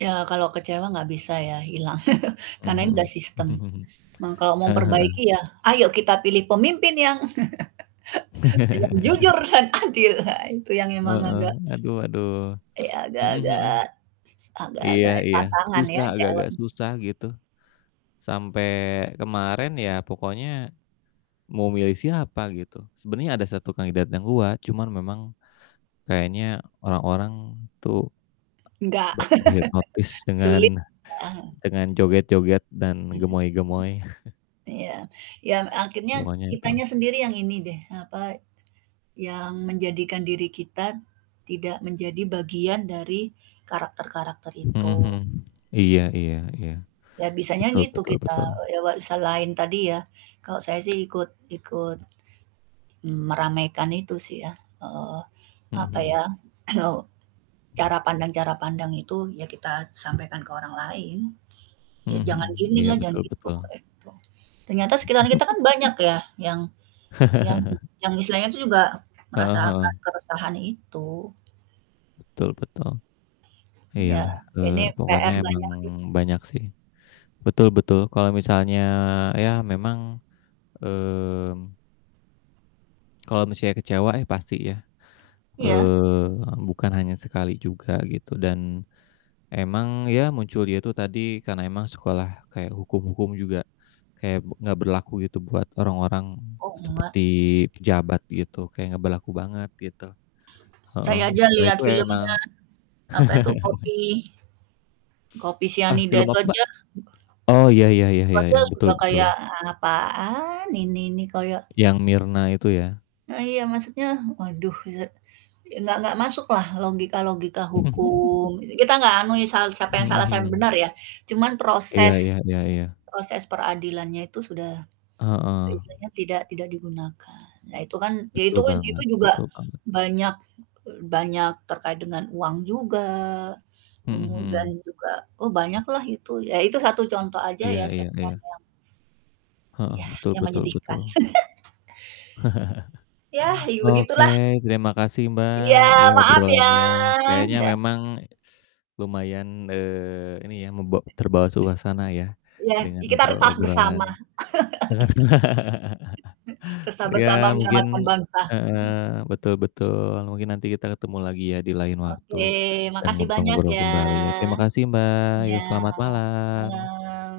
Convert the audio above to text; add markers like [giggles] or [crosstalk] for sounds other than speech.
Ya, kalau kecewa enggak bisa ya, hilang, [chuckles] karena ini Mhm udah mhm. sistem. [chuckles] Cuman, kalau mau Heeh heeh. memperbaiki ya, "Ayo, kita pilih pemimpin yang [chuckles] yang jujur [chuckles] dan adil." Nah, itu yang memang Heeh, agak, aduh aduh. ya Mhm mhm. agak-agak Iya agak-agak iya, tantangan ya, susah agak-agak challenge. susah, gitu. Sampai kemarin ya, pokoknya "Mau, milih siapa?" gitu. Sebenarnya ada 1 kandidat yang kuat, cuman memang kayaknya orang-orang tuh Nggak be terhipnotis [chuckles] sulit, dengan heeh. dengan joget-joget, dan Mhm mhm. gemoy-gemoy. [chuckles] Ya, yang akhirnya Pokoknya, gitu. kitanya sendiri yang ini deh, apa, yang menjadikan diri kita tidak menjadi bagian dari karakter-karakter Mhm mhm. itu. Iya iya iya. Ya bisanya Betul gitu betul kita, betul. ya wek selain tadi ya. Kalau saya sih ikut ikut meramaikan itu sih, ya. Heeh, Mhm apa ya, mhm. kalau [clears throat] cara pandang cara pandang itu ya kita sampaikan ke orang lain, "Ya Mhm jangan mhm. Iya, ginilah, jangan betul gitu," betul. gitu. Ternyata sekitar kita kan [giggles] banyak ya, yang yang [chuckles] yang istilahnya tuh juga Heeh heeh. merasakan keresahan itu. Betul betul. Ya, Iyalah, ini eee, pokoknya PR emang banyak sih. banyak sih. Betul betul, kalau misalnya, ya memang, mmm kalau misalnya kecewa? Ya, pasti ya, Iya. eee, bukan hanya sekali juga, gitu. Dan, emang ya, muncul, ya, itu tadi, karena emang sekolah kayak hukum-hukum juga kayak, be enggak berlaku gitu, buat orang-orang Oh, seperti enggak. pejabat, gitu, kayak enggak berlaku banget, gitu, heeh. Saya aja Nah, lihat itu emang filmnya, apa itu, [chuckles] kopi kopi Ah, sianida film itu apa, Mbak? aja Oh, iya iya iya itu iya aja iya, betul sudah kayak, betul. "Apaan ini?" Ini, kayak Yang Mirna itu ya? Nah, iya. Maksudnya, waduh, eee, enggak enggak masuklah logika-logika hukum [chuckles] Kita enggak anui sal siapa yang Mhm salah, siapa yang mhm. benar, ya. Cuman, Iya proses iya iya iya. proses peradilannya itu sudah, Heeh. istilahnya tidak tidak digunakan. Nah itu kan ya Betul itu itu banget juga, betul banget. banyak banyak terkait dengan uang juga, Mhm kemudian mhm. juga oh, banyaklah itu. Ya, itu satu contoh aja Iya ya iya iya. sebenarnya. Heeh, Yah, betul yang betul menyedihkan. betul. [laughs] Yah, [chuckles] it Oke, begitulah. terima kasih, Mbak, Iya, ya maaf ya. obrolannya, kayaknya ye ah memang, [sucks teeth] lumayan, eee, ini ya, bak terbawa suasana ya, Iya, dengan i kita resah obrol-obrolan, bersama. dengan. [laughs] [chuckles] Resah Ya, bersama mungkin menyelamatkan bangsa. heeh, betul [chuckles] betul, mungkin nanti kita ketemu lagi ya, di lain Oke, waktu, dan makasih banyak ngobrol-ngobrol ya. kembali, ya. Terima kasih, Mbak, Iya, ya selamat malam. malam.